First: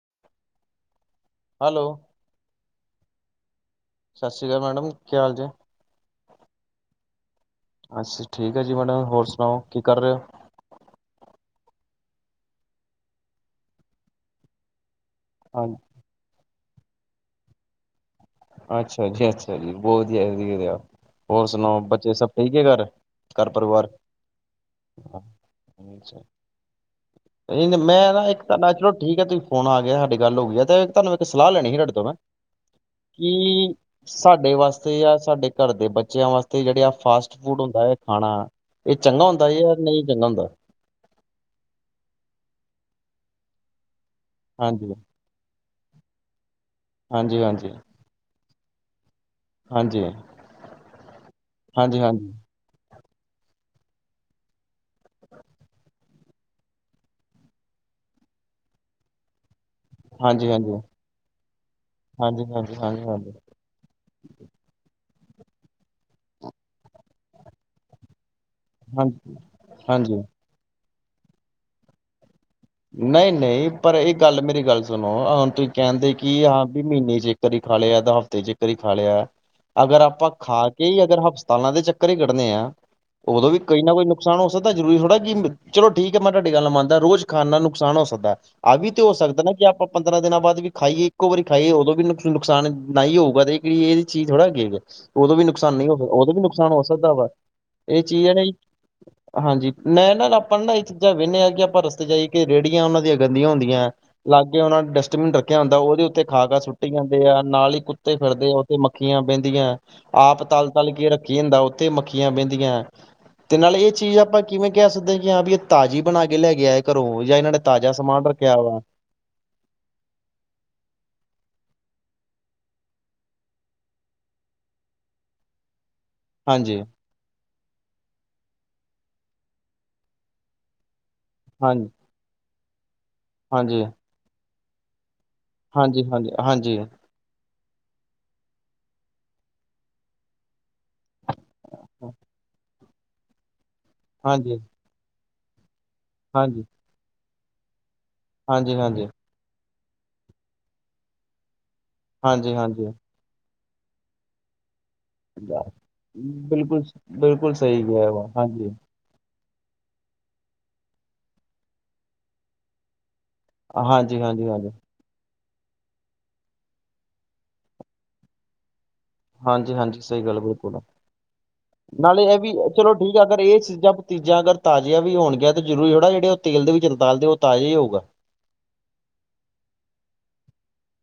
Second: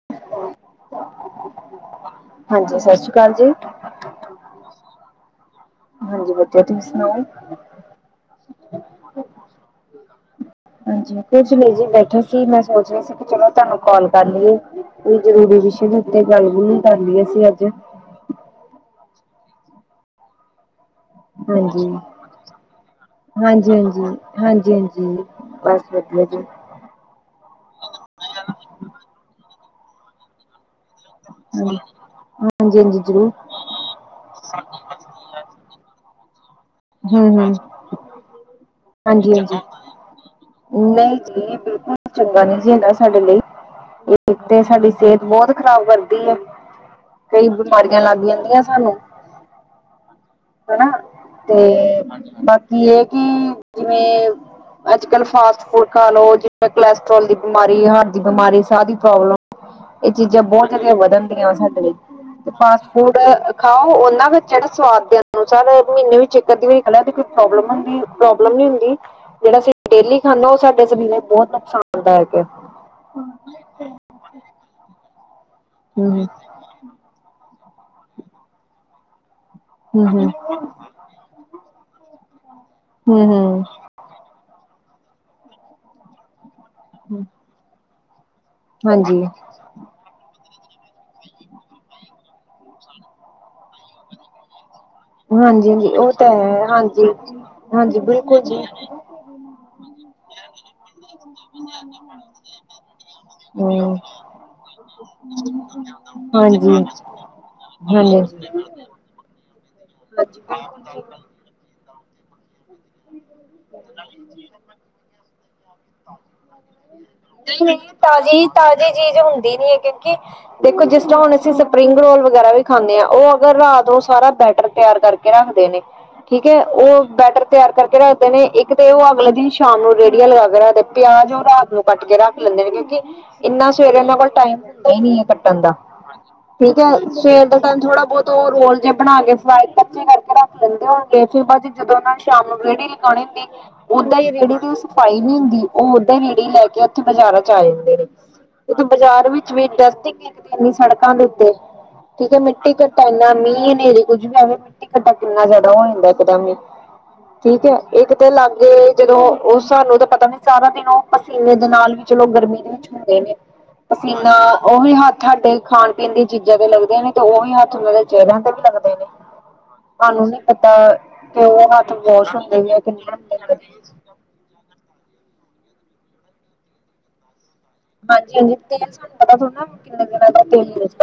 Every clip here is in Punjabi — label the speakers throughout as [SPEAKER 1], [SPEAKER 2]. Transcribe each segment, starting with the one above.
[SPEAKER 1] [unintelligible]
[SPEAKER 2] ਹੈਲੋ
[SPEAKER 1] ਹਾਂਜੀ ਸਤਿ ਸ਼੍ਰੀ ਅਕਾਲ ਜੀ।
[SPEAKER 2] ਸਾਸਰੀ ਕਾਲ ਮੈਡਮ, ਕੀ ਹਾਲ ਜੇ।
[SPEAKER 1] ਹਾਂਜੀ ਵਧੀਆ ਤੁਸੀਂ ਸੁਣਾਓ।
[SPEAKER 2] ਅੱਛਾ ਠੀਕ ਹੈ ਜੀ ਮੈਡਮ ਹੋਰ ਸੁਣਾਓ ਕੀ ਕਰ ਰਹੇ ਹੋ?
[SPEAKER 1] ਹਾਂਜੀ ਕੁਛ ਨੀ ਜੀ ਬੈਠੇ ਸੀ ਮੈਂ ਸੋਚ ਰਹੀ ਸੀ ਕਿ ਚਲੋ ਤੁਹਾਨੂੰ ਕੋਲ ਕਰ ਲਈਏ। ਕੋਈ ਜ਼ਰੂਰੀ ਵਿਸ਼ੇ
[SPEAKER 2] ਹਾਂ
[SPEAKER 1] ਦੇ ਉੱਤੇ ਗੱਲ ਨਹੀਂ ਕਰਦੀ ਅਸੀ ਅੱਜ।
[SPEAKER 2] ਅੱਛਾ ਜੀ ਅੱਛਾ ਜੀ ਬਹੁਤ ਵਧੀਆ ਵਧੀਆ, ਹੋਰ ਸੁਣਾਓ ਬੱਚੇ ਸਭ ਠੀਕ ਹੈ ਘਰ। ਘਰ ਪਰਿਵਾਰ
[SPEAKER 1] ਹਾਂਜੀ-ਹਾਂਜੀ, ਹਾਂਜੀ-ਹਾਂਜੀ ਬਸ ਵਧੀਆ ਜੀ।
[SPEAKER 2] ਮੈਂ ਨਾ ਇੱਕ ਤਾਂ ਚਲੋ ਠੀਕ ਹੈ ਤੁਸੀਂ ਫੋਨ ਆ ਗਿਆ ਸਾਡੀ ਗੱਲ ਹੋ ਗਈ ਹੈ ਤੇ ਤੁਹਾਨੂੰ ਇੱਕ ਸਲਾਹ ਲੈਣੀ ਸੀ ਤੁਹਾਡੇ ਤੋਂ ਮੈਂ।
[SPEAKER 1] ਹਾਂਜੀ-ਹਾਂਜੀ।
[SPEAKER 2] ਕੀ, ਸਾਡੇ ਵਾਸਤੇ ਜਾਂ ਸਾਡੇ ਘਰ ਦੇ ਬੱਚਿਆਂ ਵਾਸਤੇ ਤੇ ਜਿਹੜਾ ਆ
[SPEAKER 1] ਹੂੰ ਹੂੰ
[SPEAKER 2] ਫਾਸਟ ਫੂਡ ਹੁੰਦਾ ਏ ਖਾਣਾ ਇਹ ਚੰਗਾ
[SPEAKER 1] ਹਾਂਜੀ
[SPEAKER 2] ਹੁੰਦਾ
[SPEAKER 1] ਹਾਂਜੀ
[SPEAKER 2] ਏ ਜਾ ਨੀ ਚੰਗਾ ਹੁੰਦਾ?
[SPEAKER 1] ਨਹੀਂ ਜੀ ਇਹ ਬਿਲਕੁਲ ਚੰਗਾ ਨੀ ਜੀ ਹੁੰਦਾ ਸਾਡੇ ਲਈ ਇਹ ਤੇ ਸਾਡੀ
[SPEAKER 2] ਹਾਂਜੀ
[SPEAKER 1] ਸਿਹਤ ਬਹੁਤ ਖਰਾਬ ਕਰਦੀ ਐ,
[SPEAKER 2] ਹਾਂਜੀ
[SPEAKER 1] ਕਈ
[SPEAKER 2] ਹਾਂਜੀ
[SPEAKER 1] ਬਿਮਾਰੀਆਂ ਲੱਗ ਜਾਂਦੀਆਂ ਸਾਨੂੰ।
[SPEAKER 2] ਹਾਂਜੀ
[SPEAKER 1] ਹਨਾ
[SPEAKER 2] ਹਾਂਜੀ
[SPEAKER 1] ਤੇ
[SPEAKER 2] ਹਾਂਜੀ
[SPEAKER 1] ਬਾਕੀ ਇਹ ਕਿ ਜਿਵੇਂ ਅੱਜ ਕੱਲ ਫਾਸਟ ਫੂਡ ਖਾਲੋ ਜਿਵੇਂ ਕੋਲੈਸਟਰੋਲ ਦੀ ਬਿਮਾਰੀ ਹਾਰਟ ਦੀ ਬਿਮਾਰੀ ਸਾਹ ਦੀ ਪ੍ਰੋਬਲਮ ਇਹ ਚੀਜ਼ਾਂ
[SPEAKER 2] ਹਾਂਜੀ
[SPEAKER 1] ਬਹੁਤ ਜਿਆਦਾ ਵਧਣ ਦੀਆਂ ਵਾ ਸਾਡੇ ਲਈ
[SPEAKER 2] ਹਾਂਜੀ
[SPEAKER 1] ਤੇ
[SPEAKER 2] ਹਾਂਜੀ
[SPEAKER 1] ਫਾਸਟ
[SPEAKER 2] ਹਾਂਜੀ
[SPEAKER 1] ਫੂਡ
[SPEAKER 2] ਹਾਂਜੀ
[SPEAKER 1] ਖਾਓ ਉਹਨਾਂ ਬੱਚਿਆ ਨੂੰ ਸਵਾਦ ਦੇ ਅਨੁਸਾਰ ਮਹੀਨੇ ਵਿੱਚ ਜੈ ਕਦੇ ਵੀ ਖਾਨਾ ਕੋਈ ਪ੍ਰੋਬਲਮ ਹੁੰਦੀ ਏ ਪ੍ਰੋਬਲਮ ਨੀ ਹੁੰਦੀ
[SPEAKER 2] ਹਾਂਜੀ
[SPEAKER 1] ਜਿਹੜਾ ਅਸੀਂ ਡੇਲੀ
[SPEAKER 2] ਹਾਂਜੀ
[SPEAKER 1] ਖਾਂਨੇ ਆ ਉਹ ਸਾਡੇ ਸਰੀਰ ਲਈ ਬਹੁਤ ਨੁਕਸਾਨ ਦਾਇਕ ਏ
[SPEAKER 2] ਨਹੀਂ ਨਹੀਂ ਪਰ ਇਹ ਗੱਲ ਮੇਰੀ ਗੱਲ ਸੁਨੋ ਹੁਣ ਤੁਸੀਂ ਕਹਿੰਦੇ
[SPEAKER 1] ਹਮ
[SPEAKER 2] ਕਿ ਹਾਂ ਮਹੀਨੇ ਚ ਇੱਕ ਵਾਰੀ ਖਾ ਲਿਆ ਜਾ ਹਫ਼ਤੇ ਚ ਇੱਕ ਵਾਰੀ ਖਾ ਲਿਆ ਅਗਰ
[SPEAKER 1] ਹਮ
[SPEAKER 2] ਆਪਾਂ ਖਾ ਕੇ ਈ ਅਗਰ ਹਸਪਤਾਲਾਂ ਦੇ ਚੱਕਰ ਈ ਕੱਢਣੇ ਆ
[SPEAKER 1] ਹਮ
[SPEAKER 2] ਉਦੋਂ ਵੀ
[SPEAKER 1] ਹਮ
[SPEAKER 2] ਕੋਈ ਨਾ ਕੋਈ ਨੁਕਸਾਨ ਹੋ ਸਕਦਾ ਜ਼ਰੂਰੀ ਥੋੜ੍ਹਾ ਕਿ ਚਲੋ ਠੀਕ ਹੈ ਮੈਂ ਤੁਹਾਡੀ ਗੱਲ ਮੰਨਦਾ ਰੋਜ਼
[SPEAKER 1] ਹਮ
[SPEAKER 2] ਖਾਨ ਨਾਲ ਨੁਕਸਾਨ ਹੋ ਸਕਦਾ ਆ ਵੀ ਤੇ ਹੋ
[SPEAKER 1] ਹਾਂਜੀ
[SPEAKER 2] ਸਕਦਾ ਨਾ ਕਿ ਆਪਾਂ ਪੰਦਰਾਂ ਦਿਨਾਂ ਬਾਅਦ ਵੀ ਖਾਈਏ ਇੱਕੋ ਵਾਰੀ ਖਾਈਏ ਉਦੋਂ ਵੀ ਨੁਕਸਾਨ ਨਾ ਹੀ ਹੋਊਗਾ ਤੇ ਇਹਦੀ ਚੀਜ਼ ਥੋੜਾ ਹੈਗੀ ਹੈ ਉਦੋਂ ਵੀ
[SPEAKER 1] ਹਾਂਜੀ
[SPEAKER 2] ਨੁਕਸਾਨ ਨੀ
[SPEAKER 1] ਹਾਂਜੀ
[SPEAKER 2] ਹੋ ਸਕਦਾ
[SPEAKER 1] ਉਹ ਤਾਂ
[SPEAKER 2] ਉਦੋਂ ਵੀ
[SPEAKER 1] ਹੈ
[SPEAKER 2] ਨੁਕਸਾਨ ਹੋ ਸਕਦਾ
[SPEAKER 1] ਹਾਂਜੀ
[SPEAKER 2] ਵਾ
[SPEAKER 1] ਹਾਂਜੀ
[SPEAKER 2] ਇਹ ਚੀਜ਼ ਹੈ
[SPEAKER 1] ਬਿਲਕੁਲ
[SPEAKER 2] ਨਾ ਜੀ ਹਾਂਜੀ ਮੈਂ ਨਾਲ ਆਪਾਂ ਨਾ ਇਹ ਚੀਜ਼ਾਂ ਵੇਹਨੇ ਆ ਕਿ ਆਪਾਂ ਰਸ ਜਾਈ ਕਿ ਰੇਹੜੀਆਂ ਉਹਨਾਂ ਦੀਆਂ ਗੰਦੀਆਂ ਹੁੰਦੀਐ
[SPEAKER 1] ਹੂੰ,
[SPEAKER 2] ਲਾਗੇ ਉਹਨਾਂ ਡਸਟਬਿਨ ਰੱਖਿਆ ਹੁੰਦਾ ਉਹਦੇ ਉੱਤੇ ਖਾ ਖਾ
[SPEAKER 1] ਹਾਂਜੀ,
[SPEAKER 2] ਸੁੱਟੀ
[SPEAKER 1] ਹਾਂਜੀ।
[SPEAKER 2] ਜਾਂਦੇ ਆ ਨਾਲ ਹੀ
[SPEAKER 1] ਹਾਂਜੀ
[SPEAKER 2] ਕੁੱਤੇ ਫਿਰਦੇ ਆ
[SPEAKER 1] ਬਿਲਕੁਲ
[SPEAKER 2] ਉੱਥੇ ਮੱਖੀਆਂ ਬਹਿੰਦੀਆਂ ਆਪ ਤਲ ਤਲ ਕੇ ਰੱਖੀ ਹੁੰਦਾ ਉੱਥੇ ਮੱਖੀਆਂ ਬਹਿੰਦੀਆਂ ਤੇ ਨਾਲ ਇਹ ਚੀਜ਼ ਆਪਾਂ ਕਿਵੇਂ ਕਹਿ ਸਕਦੇ ਆ ਕਿ ਹਾਂ ਵੀ ਇਹ ਤਾਜ਼ੀ ਬਨਾ ਕੇ ਲੈਕੇ ਆਏ ਘਰੋਂ ਜਾਂ ਇਹਨਾਂ ਨੇ
[SPEAKER 1] ਠੀਕ ਨਹੀਂ ਨਹੀਂ
[SPEAKER 2] ਤਾਜ਼ਾ ਸਮਾਨ
[SPEAKER 1] ਤਾਜ਼ੀ
[SPEAKER 2] ਰੱਖਿਆ ਵਾ
[SPEAKER 1] ਤਾਜ਼ੀ ਚੀਜ਼ ਹੁੰਦੀ ਨੀ ਹੈ ਕਿਉਂਕਿ ਦੇਖੋ ਜਿਸ ਤਰ੍ਹਾਂ ਹੁਨ ਅਸੀਂ ਸਪਰਿੰਗ ਰੋਲ ਵਗੈਰਾ ਵੀ ਖਾਂਨੇ ਆ ਉਹ ਅਗਰ ਰਾਤੋ ਸਾਰਾ ਬੈਟਰ ਤਿਆਰ ਕਰਕੇ ਰੱਖਦੇ ਨੇ ਠੀਕ ਹੈ
[SPEAKER 2] ਹਾਂਜੀ
[SPEAKER 1] ਉਹ ਬੈਟਰ ਤਿਆਰ ਕਰਕੇ ਰੱਖਦੇ ਨੇ ਇੱਕ ਤੇ ਉਹ ਅਗਲੇ ਦਿਨ ਸ਼ਾਮ ਨੂੰ ਰੇਹੜੀਆਂ ਲਗਾ ਕੇ ਰੱਖਦੇ ਪਿਆਜ ਉਹ ਰਾਤ ਨੂੰ
[SPEAKER 2] ਹਾਂਜੀ
[SPEAKER 1] ਕੱਟ ਕੇ ਰੱਖਦੇ ਲੈਂਦੇ ਨੇ ਕਿਉਂਕਿ ਇੰਨਾ
[SPEAKER 2] ਹਾਂਜੀ
[SPEAKER 1] ਸਵੇਰੇ ਇਹਨਾਂ ਕੋਲ ਟਾਈਮ ਹੁੰਦਾ ਹੀ ਨਹੀਂ ਹੈ ਕੱਟਣ ਦਾ
[SPEAKER 2] ਹਾਂਜੀ ਹਾਂਜੀ
[SPEAKER 1] ਠੀਕ ਏ
[SPEAKER 2] ਹਾਂਜੀ
[SPEAKER 1] ਸਵੇਰ ਦੇ ਟਾਈਮ ਥੋੜਾ ਬਹੁਤ ਉਹ ਰੋਲ ਜੇਆ ਬਣਾ ਕੇ ਫਰਾਈ ਕੱਚੇ ਕਰਕੇ ਰੱਖ ਦੇਂਦੇ ਔ ਫਿਰ ਬਾਅਦ ਜਦੋਂ ਉਹ ਨੇ ਸ਼ਾਮ ਨੂੰ ਰੇਹੜੀ ਲਗਾਉਣੀ ਹੁੰਦੀ ਓਦਾਂ ਹੀ ਰੇੜੀ
[SPEAKER 2] ਹਾਂਜੀ
[SPEAKER 1] ਦੀ ਸਫ਼ਾਈ ਨੀ ਹੁੰਦੀ ਉਹ ਰੇੜੀ
[SPEAKER 2] ਹਾਂਜੀ
[SPEAKER 1] ਲੈ ਕੇ ਓਥੇ ਬਾਜ਼ਾਰਾਂ ਚ ਆ ਜਾਂਦੇ ਨੇ
[SPEAKER 2] ਹਾਂਜੀ
[SPEAKER 1] ਤੇ
[SPEAKER 2] ਹਾਂਜੀ
[SPEAKER 1] ਬਾਜ਼ਾਰ ਵਿੱਚ ਵੀ ਡਸਟਿੰਗ ਇਹਨੀ ਇਨੀ ਸੜਕਾਂ ਦੇ ਉੱਤੇ ਠੀਕ ਐ
[SPEAKER 2] ਹਾਂਜੀ
[SPEAKER 1] ਮਿੱਟੀ
[SPEAKER 2] ਹਾਂਜੀ
[SPEAKER 1] ਕਟਾ ਇਨਾ ਮੀਂਹ ਹਨੇਰੀ ਕੁੱਝ ਵੀ ਆਵੇ ਮਿੱਟੀ ਘਟਾ ਕਿੰਨਾ ਜ਼ਿਆਦਾ ਹੋ ਜਾਂਦਾ ਇੱਕਦਮ ਈ
[SPEAKER 2] [unintelligible]
[SPEAKER 1] ਠੀਕ ਹੈ
[SPEAKER 2] ਕਿਹਾ
[SPEAKER 1] ਇੱਕ
[SPEAKER 2] ਵਾ
[SPEAKER 1] ਤੇ
[SPEAKER 2] ਹਾਂਜੀ
[SPEAKER 1] ਲਾਗੇ ਜਦੋਂ ਉਹ ਸਾਨੂੰ ਤਾਂ ਪਤਾ ਨੀ ਸਾਰਾ ਦਿਨ ਉਹ ਪਸੀਨੇ ਦੇ ਨਾਲ ਵੀ ਚਲੋ ਗਰਮੀ ਦੇ ਵਿੱਚ ਹੁੰਦੇ ਨੇ
[SPEAKER 2] ਹਾਂਜੀ,
[SPEAKER 1] ਪਸੀਨਾ
[SPEAKER 2] ਹਾਂਜੀ, ਹਾਂਜੀ।
[SPEAKER 1] ਉਹੀ ਹੱਥ ਤੁਹਾਡੇ ਖਾਨ-ਪੀਨ ਦੀਆਂ ਚੀਜ਼ਾਂ ਤੇ ਲੱਗਦੇ ਆਂ ਨੇ, ਤੇ ਉਹੀ ਹੱਥ ਉਹਨਾਂ ਦੇ ਚਿਹਰਿਆਂ ਤੇ ਵੀ ਲੱਗਦੇ ਨੇ
[SPEAKER 2] ਹਾਂਜੀ, ਹਾਂਜੀ ਸਹੀ
[SPEAKER 1] ਤੁਹਾਨੂੰ
[SPEAKER 2] ਗੱਲ
[SPEAKER 1] ਨੀ ਪਤਾ
[SPEAKER 2] ਬਿਲਕੁਲ
[SPEAKER 1] ਕਿਵੇ ਦਾ
[SPEAKER 2] ਨਾਲੇ ਇਹ ਵੀ ਚਲੋ ਠੀਕ ਆ ਅਗਰ ਇਹ ਚੀਜ਼ਾਂ ਚੀਜ਼ਾਂ ਅਗਰ ਤਾਜ਼ੀਆਂ ਵੀ ਹੋਨ ਗਿਆਂ ਤਾਂ। ਜ਼ਰੂਰੀ ਥੋੜਾ ਜਿਹੜੇ ਉਹ ਤੇਲ ਦੇ ਵਿੱਚ ਚੀਜ਼ਾਂ ਤਲ ਦੇ ਉਹ ਤਾਜ਼ਾ ਹੀ ਹੋਊਗਾ
[SPEAKER 1] ਹਾਂਜੀ-ਹਾਂਜੀ ਤੇਲ ਸਾਨੂੰ ਪਤਾ ਥੋੜਾ ਕਿੰਨੇ ਵਾਰ ਤਲਿਆ ਏ ਤੇਲ ਵਿੱਚ।